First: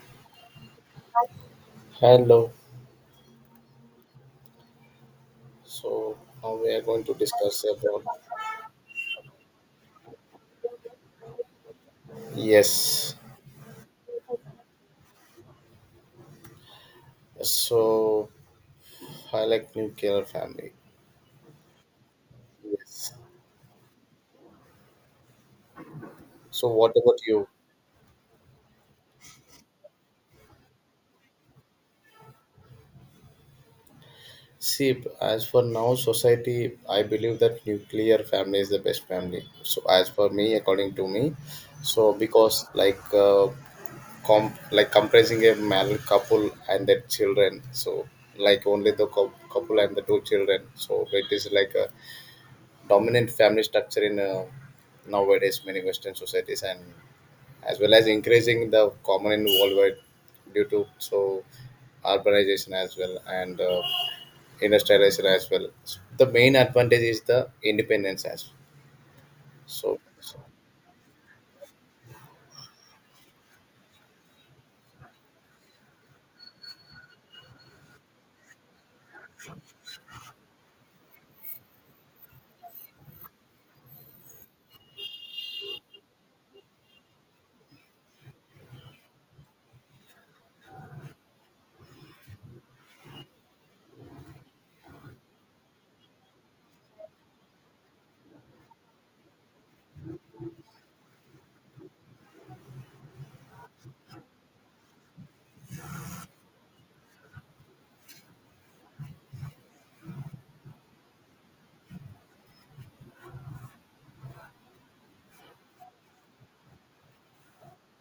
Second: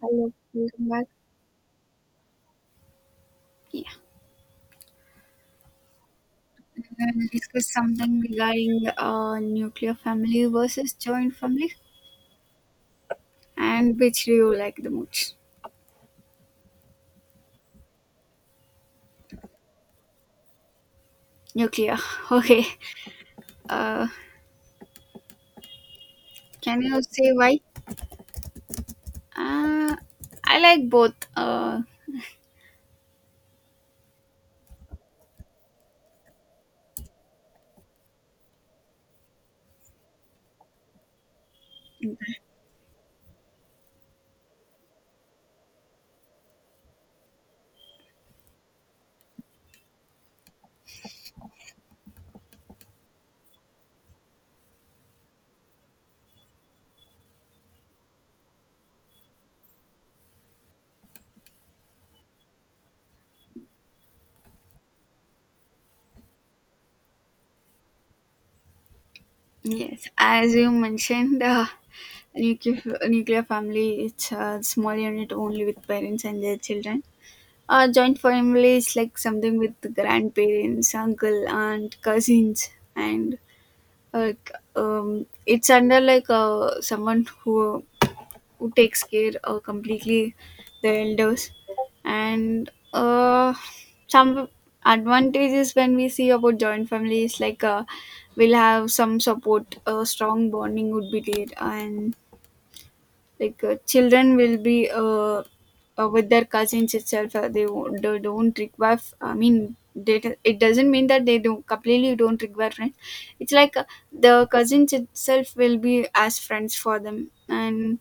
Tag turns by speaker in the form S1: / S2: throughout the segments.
S1: Hello, welcome back.
S2: Hello.
S1: Yeah.
S2: So now we are
S1: We're
S2: going to
S1: going to
S2: discuss
S1: discuss
S2: about.
S1: something regarding nuclear family versus joint family,
S2: Yes.
S1: and which do you like the most?
S2: So I like nuclear family.
S1: Nuclear. Okay.
S2: Yes.
S1: Uh,
S2: So
S1: can
S2: what
S1: you
S2: about
S1: say
S2: you?
S1: why? Uh, I like both. Uh,
S2: See, as for now, society, I believe that nuclear family is the best family. So as for me, according to me, so because like comp like compressing a married couple and their children. So like only the couple and the two children. So it is like a dominant family structure in nowadays many Western societies, and as well as increasing the common in worldwide due to so urbanization as well and industrialization as well. The main advantage is the independence as so.
S1: yes,
S2: so.
S1: as you mentioned, nuclear nuclear family it's a small unit only with parents and their children. Joint family is like something with the grandparents, uncle, aunt, cousins, and it's under someone who takes care completely the elders, and some advantages when we see about joint families we'll have some support, strong bonding would be there, and children will be with their cousins itself. Uh, they, won't, they don't require f- I mean they, do- It doesn't mean that they don't completely don't require friends. It's the cousins itself will be as friends for them, and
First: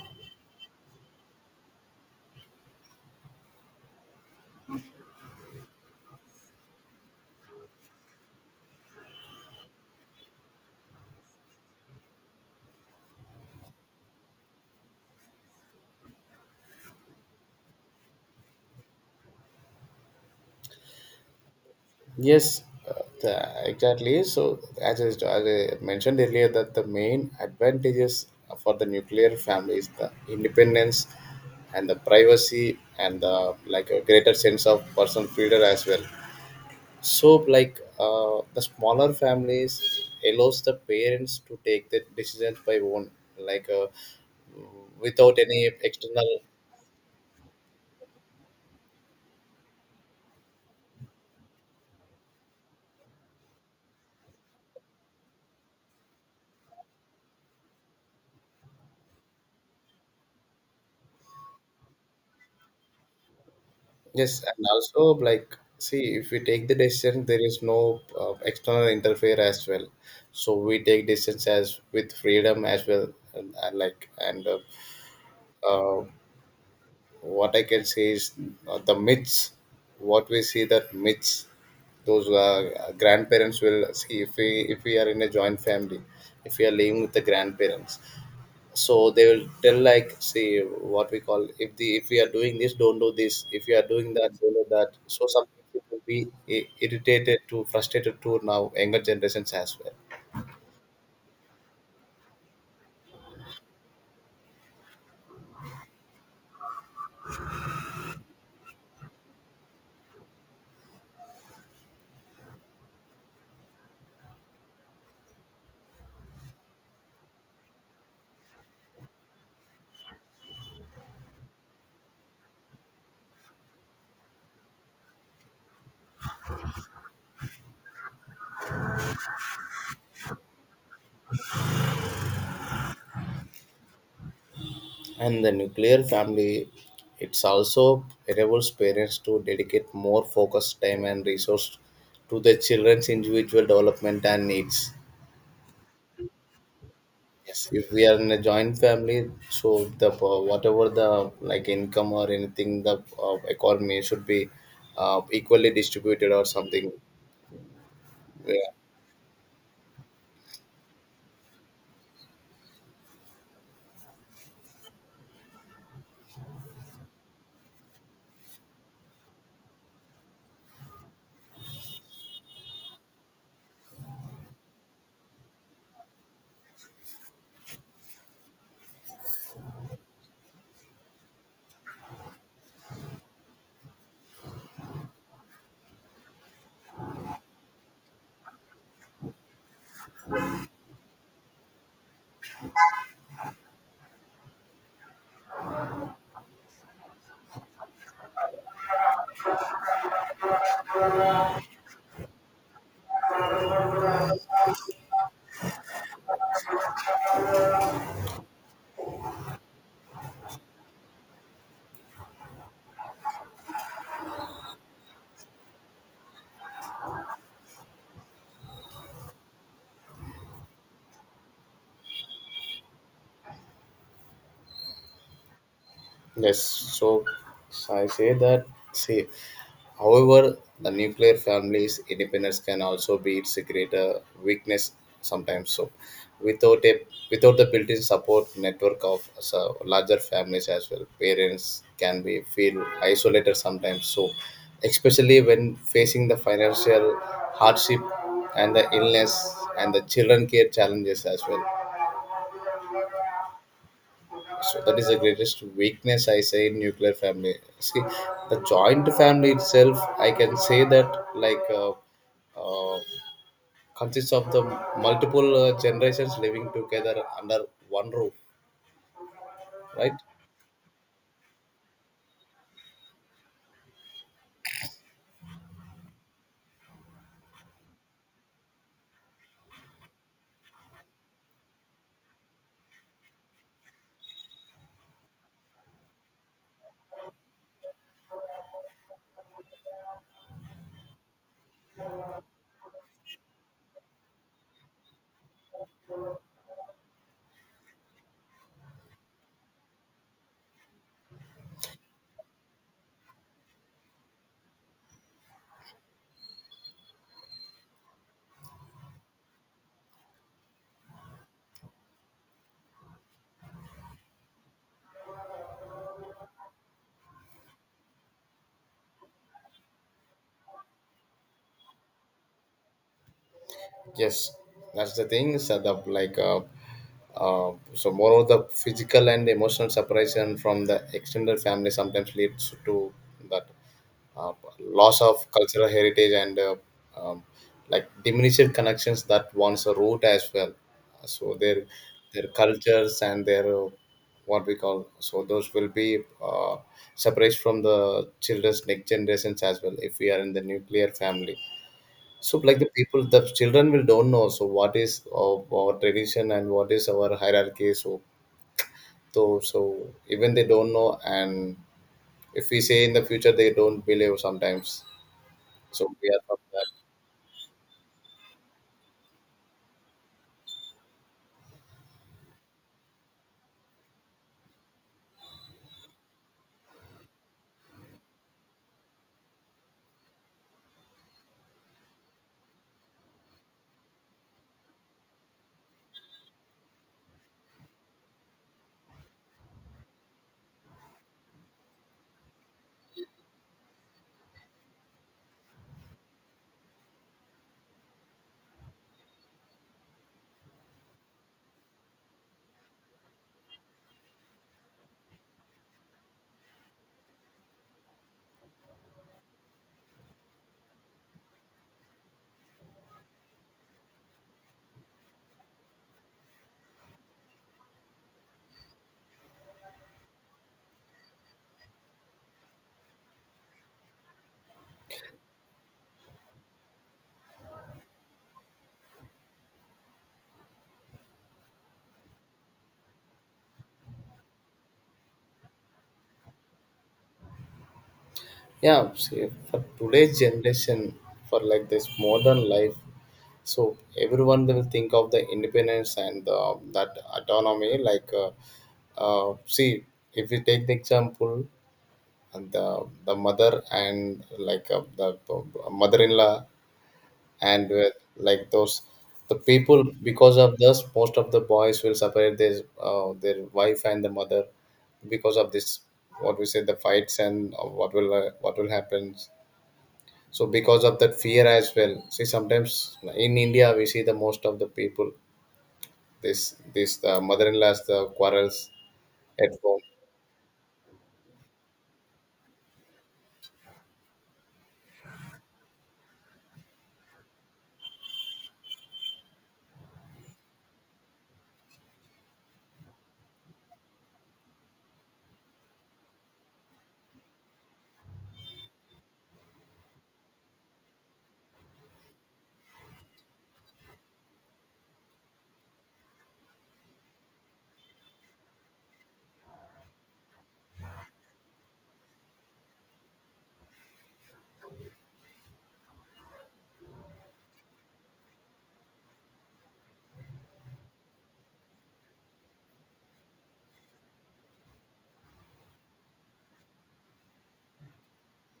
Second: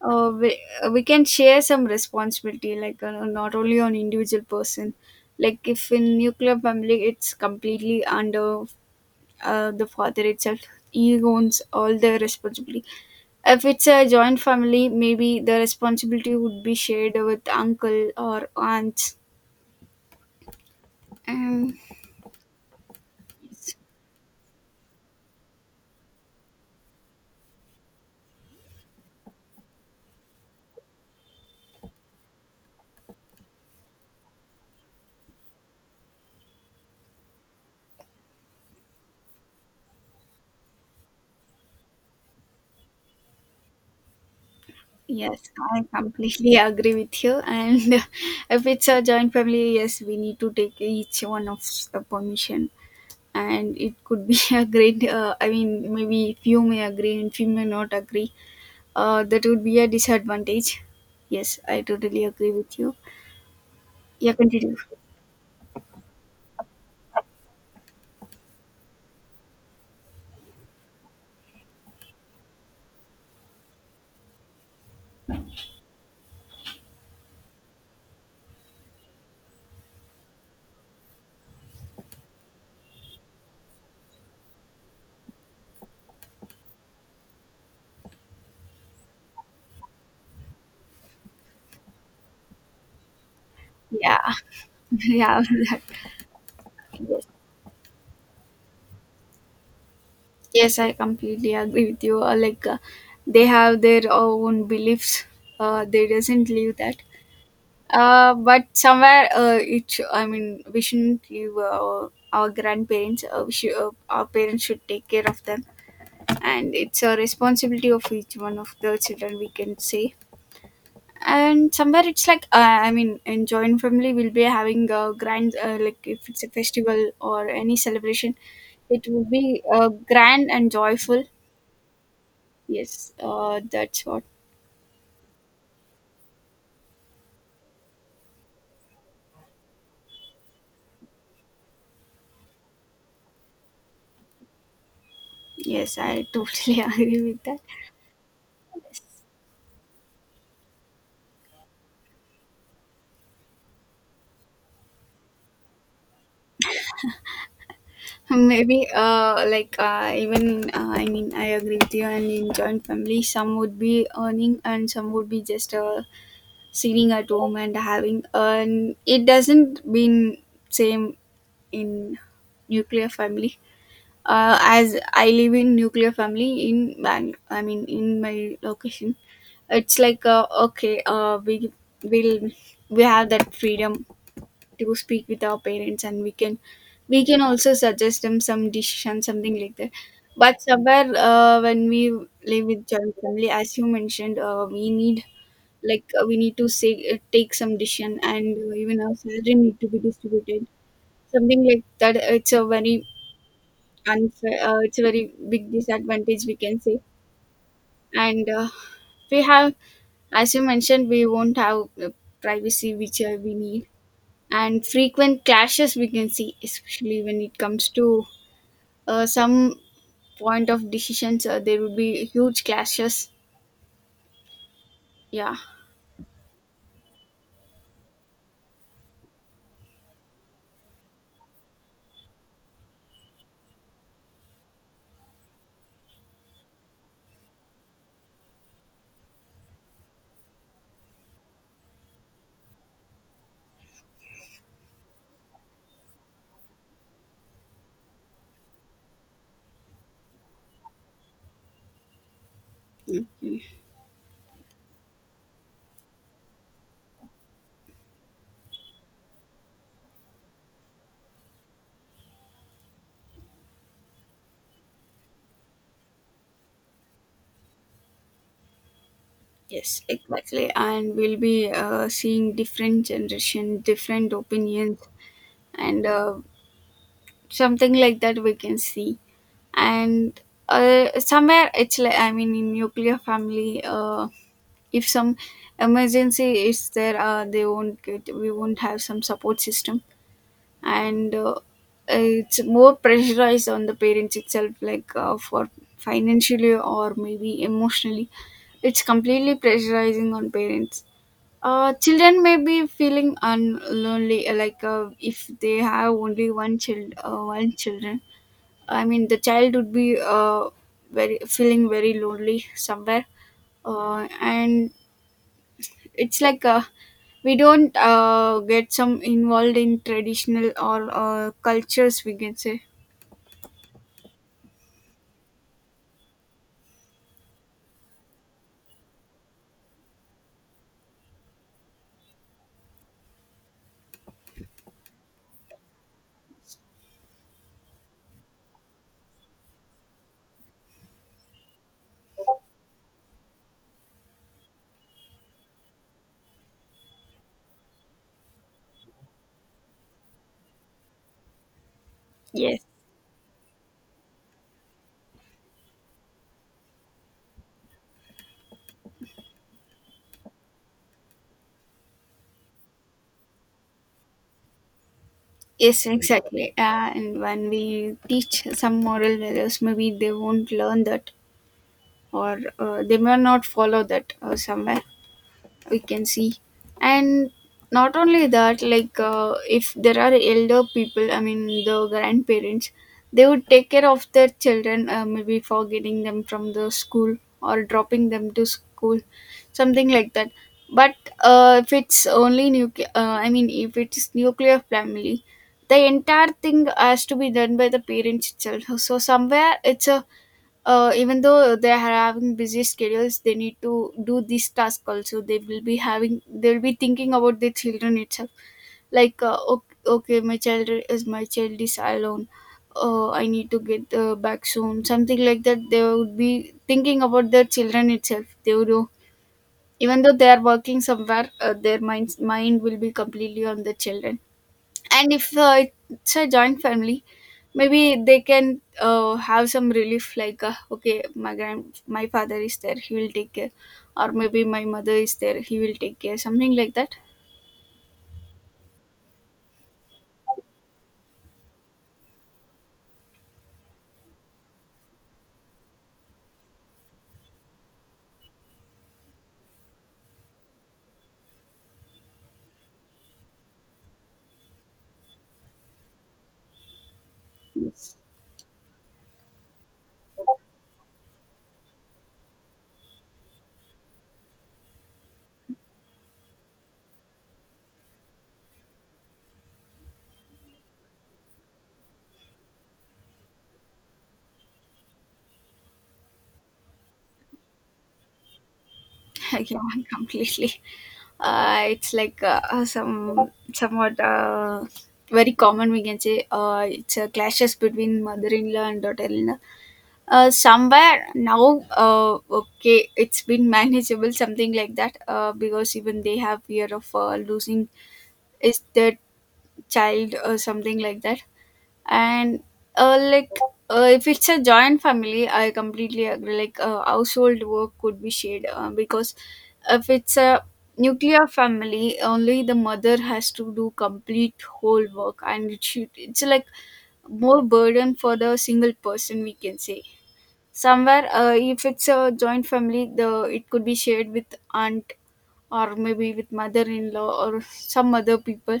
S1: uh, we, we can share some responsibility, not only on individual person, like if in nuclear family it's completely under the father itself. He owns all the responsibility. If it's a joint family, maybe the responsibility would be shared with uncle or aunt. um,
S2: Yes, exactly. So, as I mentioned earlier, that the main advantages for the nuclear family is the independence and the privacy and the like a greater sense of personal freedom as well. So, like the smaller families allows the parents to take the decisions by own, like without
S1: yes,
S2: any
S1: I
S2: external.
S1: completely agree with you, and if it's a joint family, yes, we need to take each one of the permission, and it could be a great, maybe few may agree and few may not agree. That would be a disadvantage. Yes, I totally agree with you. Yeah,
S2: Yes, and
S1: continue.
S2: also like see if we take the decision, there is no external interfere as well. So we take decisions as with freedom as well, and like and uh, what I can say is the myths. What we see that myths, those grandparents will see if we are in a joint family, if we are living with the grandparents, so they will tell like see what we call if the if we are doing this don't do this, if you are doing
S1: Yeah,
S2: that don't do that, so
S1: yeah,
S2: some people
S1: that-
S2: will be
S1: yes,
S2: irritated to frustrated to now younger generations as well.
S1: yes, I completely agree with you. They have their own beliefs. They doesn't live that. But somewhere, it. Sh- I mean, we shouldn't leave our grandparents. Our parents should take care of them, and it's a responsibility of each one of the children, we can say. And somewhere it's like in joint family we'll be having a grand, like if it's a festival or any celebration, it will be grand and joyful. Yes, that's what.
S2: And the nuclear family, it's also enables parents to dedicate more focus time and resource to their children's individual development and needs.
S1: Yes, I totally agree with that.
S2: Yes, if we are in a joint
S1: Yes.
S2: family, so the whatever the like income or anything, the economy should be equally distributed or something. Yeah.
S1: Maybe, like even I mean I agree with you, and in joint family some would be earning and some would be just, sitting at home and having, and it doesn't been same in nuclear family. As I live in nuclear family in Bang, I mean in my location, it's okay, we will, we have that freedom to speak with our parents, and we can also suggest them some decision, something like that. But somewhere, when we live with joint family, as you mentioned, we need to say, take some decision, and even our salary need to be distributed. Something like that. It's a very unfair, it's a very big disadvantage, we can say. And we have, as you mentioned, we won't have privacy, which we need. And frequent clashes we can see, especially when it comes to some point of decisions, there will be huge clashes. Yeah.
S2: Yes, so I say that. See, however, the nuclear family's independence can also be its greater weakness sometimes. So, without a without the built-in support network of so, larger families as well, parents can be feel isolated sometimes. So, especially when facing the financial hardship and the illness and the children care challenges as well.
S1: Mhm.
S2: So that is the greatest weakness I say in nuclear family. See, the joint family itself, I can say that like uh, consists of the multiple generations living together under one roof,
S1: Yes,
S2: right?
S1: exactly, and we'll be seeing different generation, different opinions, and something like that we can see. And somewhere it's like I mean in nuclear family, if some emergency is there, they won't get we won't have some support system. And it's more pressurized on the parents itself, for financially or maybe emotionally, it's completely pressurizing on parents. Children may be feeling un- lonely, if they have only one child, one children, I mean, the child would be, very feeling very lonely somewhere, and it's we don't get some involved in traditional or cultures, we can say.
S2: Yes, that's the thing. So the like so more of the physical and emotional separation from the extended family sometimes leads to that uh, loss of cultural heritage and um, like diminished connections that once a root as well. So their cultures and their what we call, so those will be uh, separated from the children's next generations as well if we are in the nuclear family. So like
S1: Yes,
S2: the people, the children will don't know so what is our tradition and what is our hierarchy, so so even they don't know, and if we say in the future they don't believe sometimes, so
S1: yes,
S2: we are from
S1: exactly.
S2: that.
S1: And when we teach some moral values, maybe they won't learn that, or they may not follow that somewhere, we can see. And not only that, if there are elder people, I mean the grandparents, they would take care of their children, maybe for getting them from the school or dropping them to school, something like that. But if it's only nuclear, if it's nuclear family, the entire thing has to be done by the parents itself, so somewhere it's a, even though they are having busy schedules, they need to do this task also. They will be having, they'll be thinking about their children itself, okay, my child is, my child is alone, I need to get back soon, something like that. They would be thinking about their children itself. They would, even though they are working somewhere, their minds mind will be completely on the children. And if it's a joint family, maybe they can have some relief, okay, my father is there, he will take care, or maybe my mother is there, he will take care, something like that.
S2: Yeah, see, for today's generation, for like this modern life, so everyone will think of the independence and that autonomy. Like, see, if we take the example, and the mother and like the mother-in-law, and with like those the people, because of this most of the boys will separate their wife and the mother, because of this what we say the fights and what will happen. So because of that fear as well, see sometimes in India we see the most of the people, this the mother-in-law's the quarrels at
S1: Yeah,
S2: home.
S1: completely. It's like some somewhat Very common, we can say, it's clashes between mother-in-law and daughter-in-law. Somewhere now, okay, it's been manageable, something like that, because even they have fear of losing is their child or something like that. And uh, like if it's a joint family, I completely agree. Household work could be shared, because if it's a nuclear family, only the mother has to do complete whole work, and it's like more burden for the single person, we can say. Somewhere if it's a joint family, the it could be shared with aunt or maybe with mother-in-law or some other people.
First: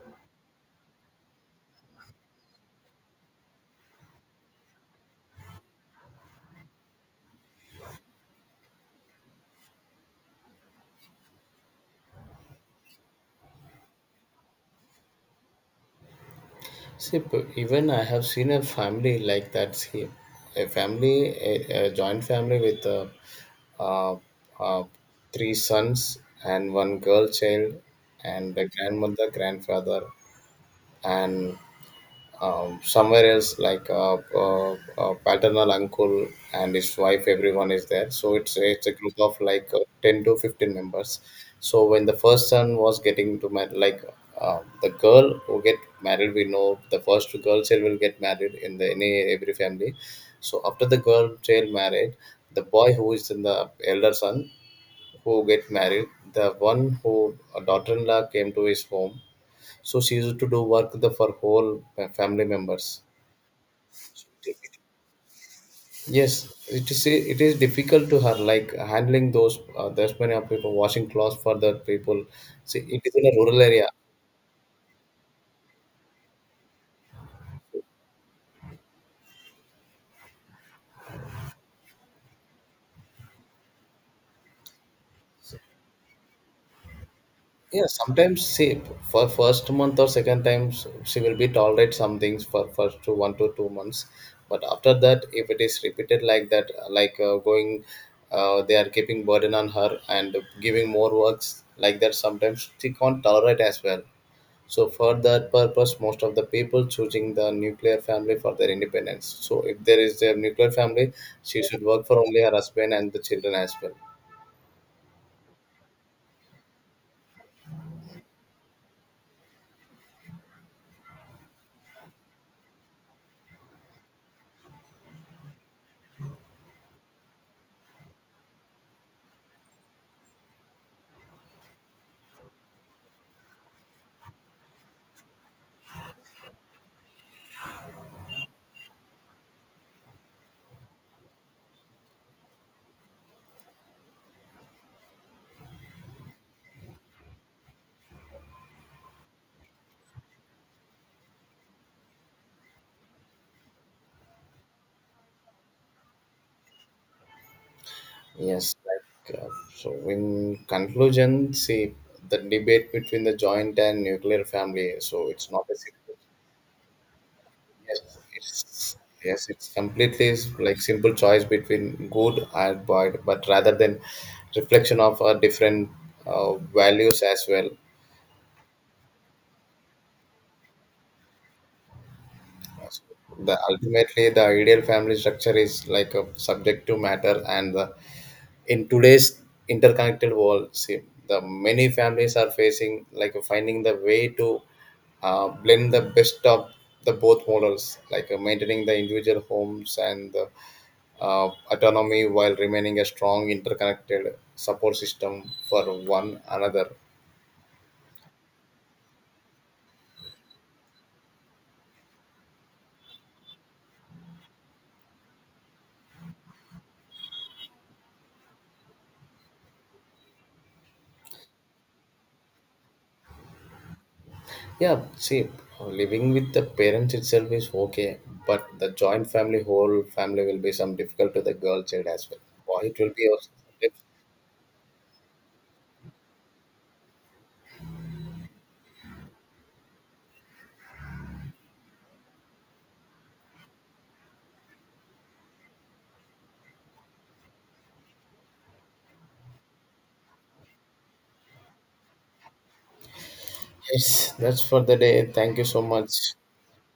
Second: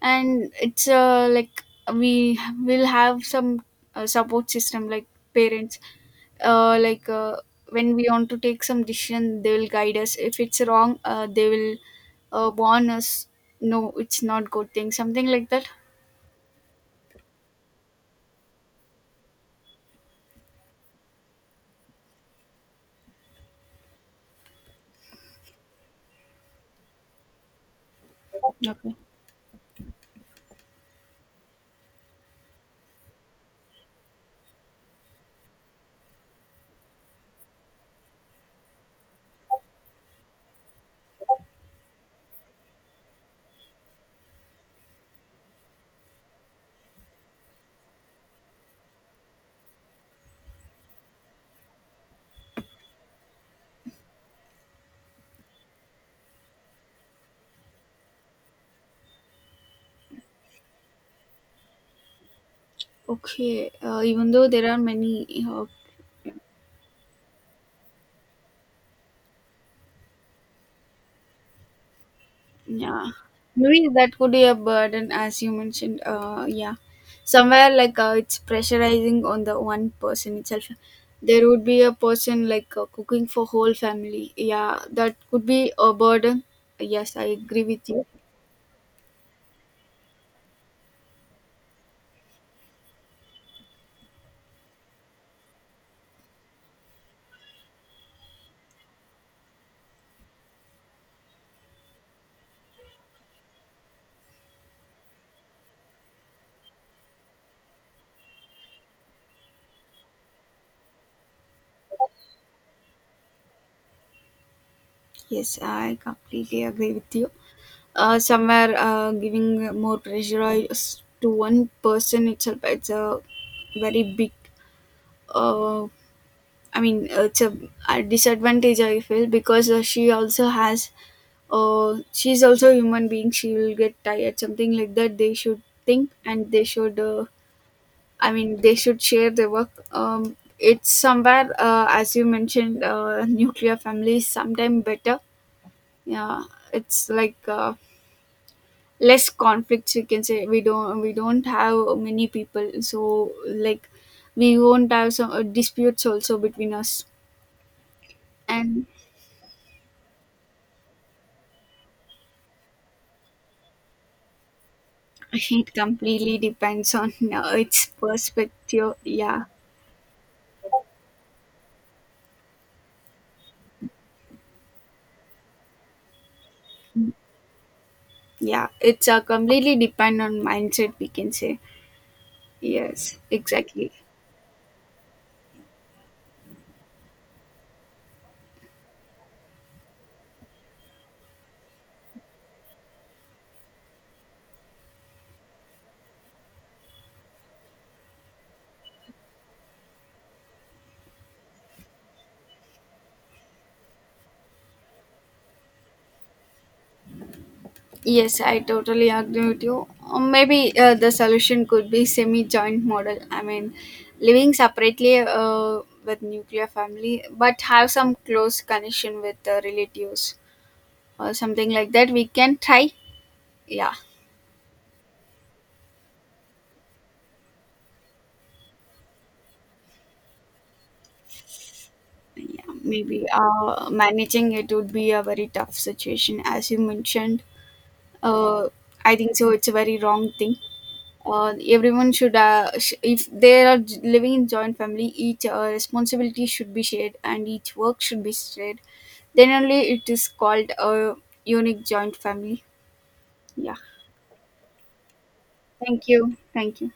S1: And it's like we will have some support system like parents. uh, like uh, when we want to take some decision, they will guide us. If it's wrong, they will warn us, no, it's not good thing, something like that.
S2: See, even I have seen a family like that. See, a family, a joint family with uh, uh, three sons and one girl child, and the
S1: Okay.
S2: grandmother, grandfather, and somewhere else like paternal uncle and his wife, everyone is there, so it's a group of like 10 to 15 members. So when the first son was getting to marry, like the girl who get married, we know the first two girl child will get married in the any every family. So after the girl child married, the boy who is in the elder son, who get married, the one who a daughter-in-law came to his home, so she used to do work the for whole family members.
S1: Okay, even though there are many,
S2: Yes, it is difficult to her, like handling those, there's many of people washing clothes for the people. See, it
S1: yeah,
S2: is in a rural area.
S1: maybe that could be a burden, as you mentioned. Yeah, somewhere it's pressurizing on the one person itself. There would be a person cooking for whole family. Yeah, that could be a burden. Yes, I agree
S2: Yeah,
S1: with you.
S2: sometimes see, for first month or second times she will be tolerate some things for first to 1 to 2 months, but after that if it is repeated like that, like going, they are keeping burden on her and giving more works like that. Sometimes she can't tolerate as well. So for that purpose, most of the people choosing the nuclear family for their independence. So if there is a nuclear family, she should work for only her husband and the children as well.
S1: Yes, I completely agree with you. Somewhere Giving more pressure to one person itself, it's a very big, uh, it's a disadvantage I feel, because she also has, she's also a human being. She will get tired, something like that. They should think and they should, they should share the work. It's somewhere, as you mentioned, nuclear family is sometimes better. Yeah, it's less conflicts, we can say. We don't have many people, so like we won't have some disputes also between us.
S2: Yes,
S1: And
S2: like so. In conclusion, see, the debate between the joint and nuclear family, so it's not
S1: it
S2: a simple.
S1: completely depends on its
S2: Yes, it's,
S1: perspective. Yeah,
S2: yes, it's completely like simple choice between good and bad, but rather than reflection of our different values as well.
S1: yeah. It's completely depend on mindset, we can say. Yes,
S2: the
S1: exactly.
S2: ultimately the ideal family structure is like a subjective matter, and in today's interconnected world, see, the many families are facing like finding the way to blend the best of the both models, like maintaining the individual homes and the autonomy, while remaining a strong interconnected support system for one another.
S1: Yes, I totally agree with you. Or maybe the solution could be semi-joint model. I mean, living separately with nuclear family, but have some close connection with the relatives or something like that. We can try. Yeah.
S2: Yeah, see, living with the parents itself is okay, but the joint family, whole family will be some difficult to the girl child as well.
S1: Yeah,
S2: Boy, it will
S1: maybe
S2: be also.
S1: managing it would be a very tough situation, as you mentioned. Uh, I think so. It's a very wrong thing. Everyone should, if they are living in joint family, each responsibility should be shared and each work should be shared. Then only it is called a unique joint family. Yeah.
S2: Yes, that's for the day. Thank you so
S1: Thank
S2: much.
S1: you. Thank you.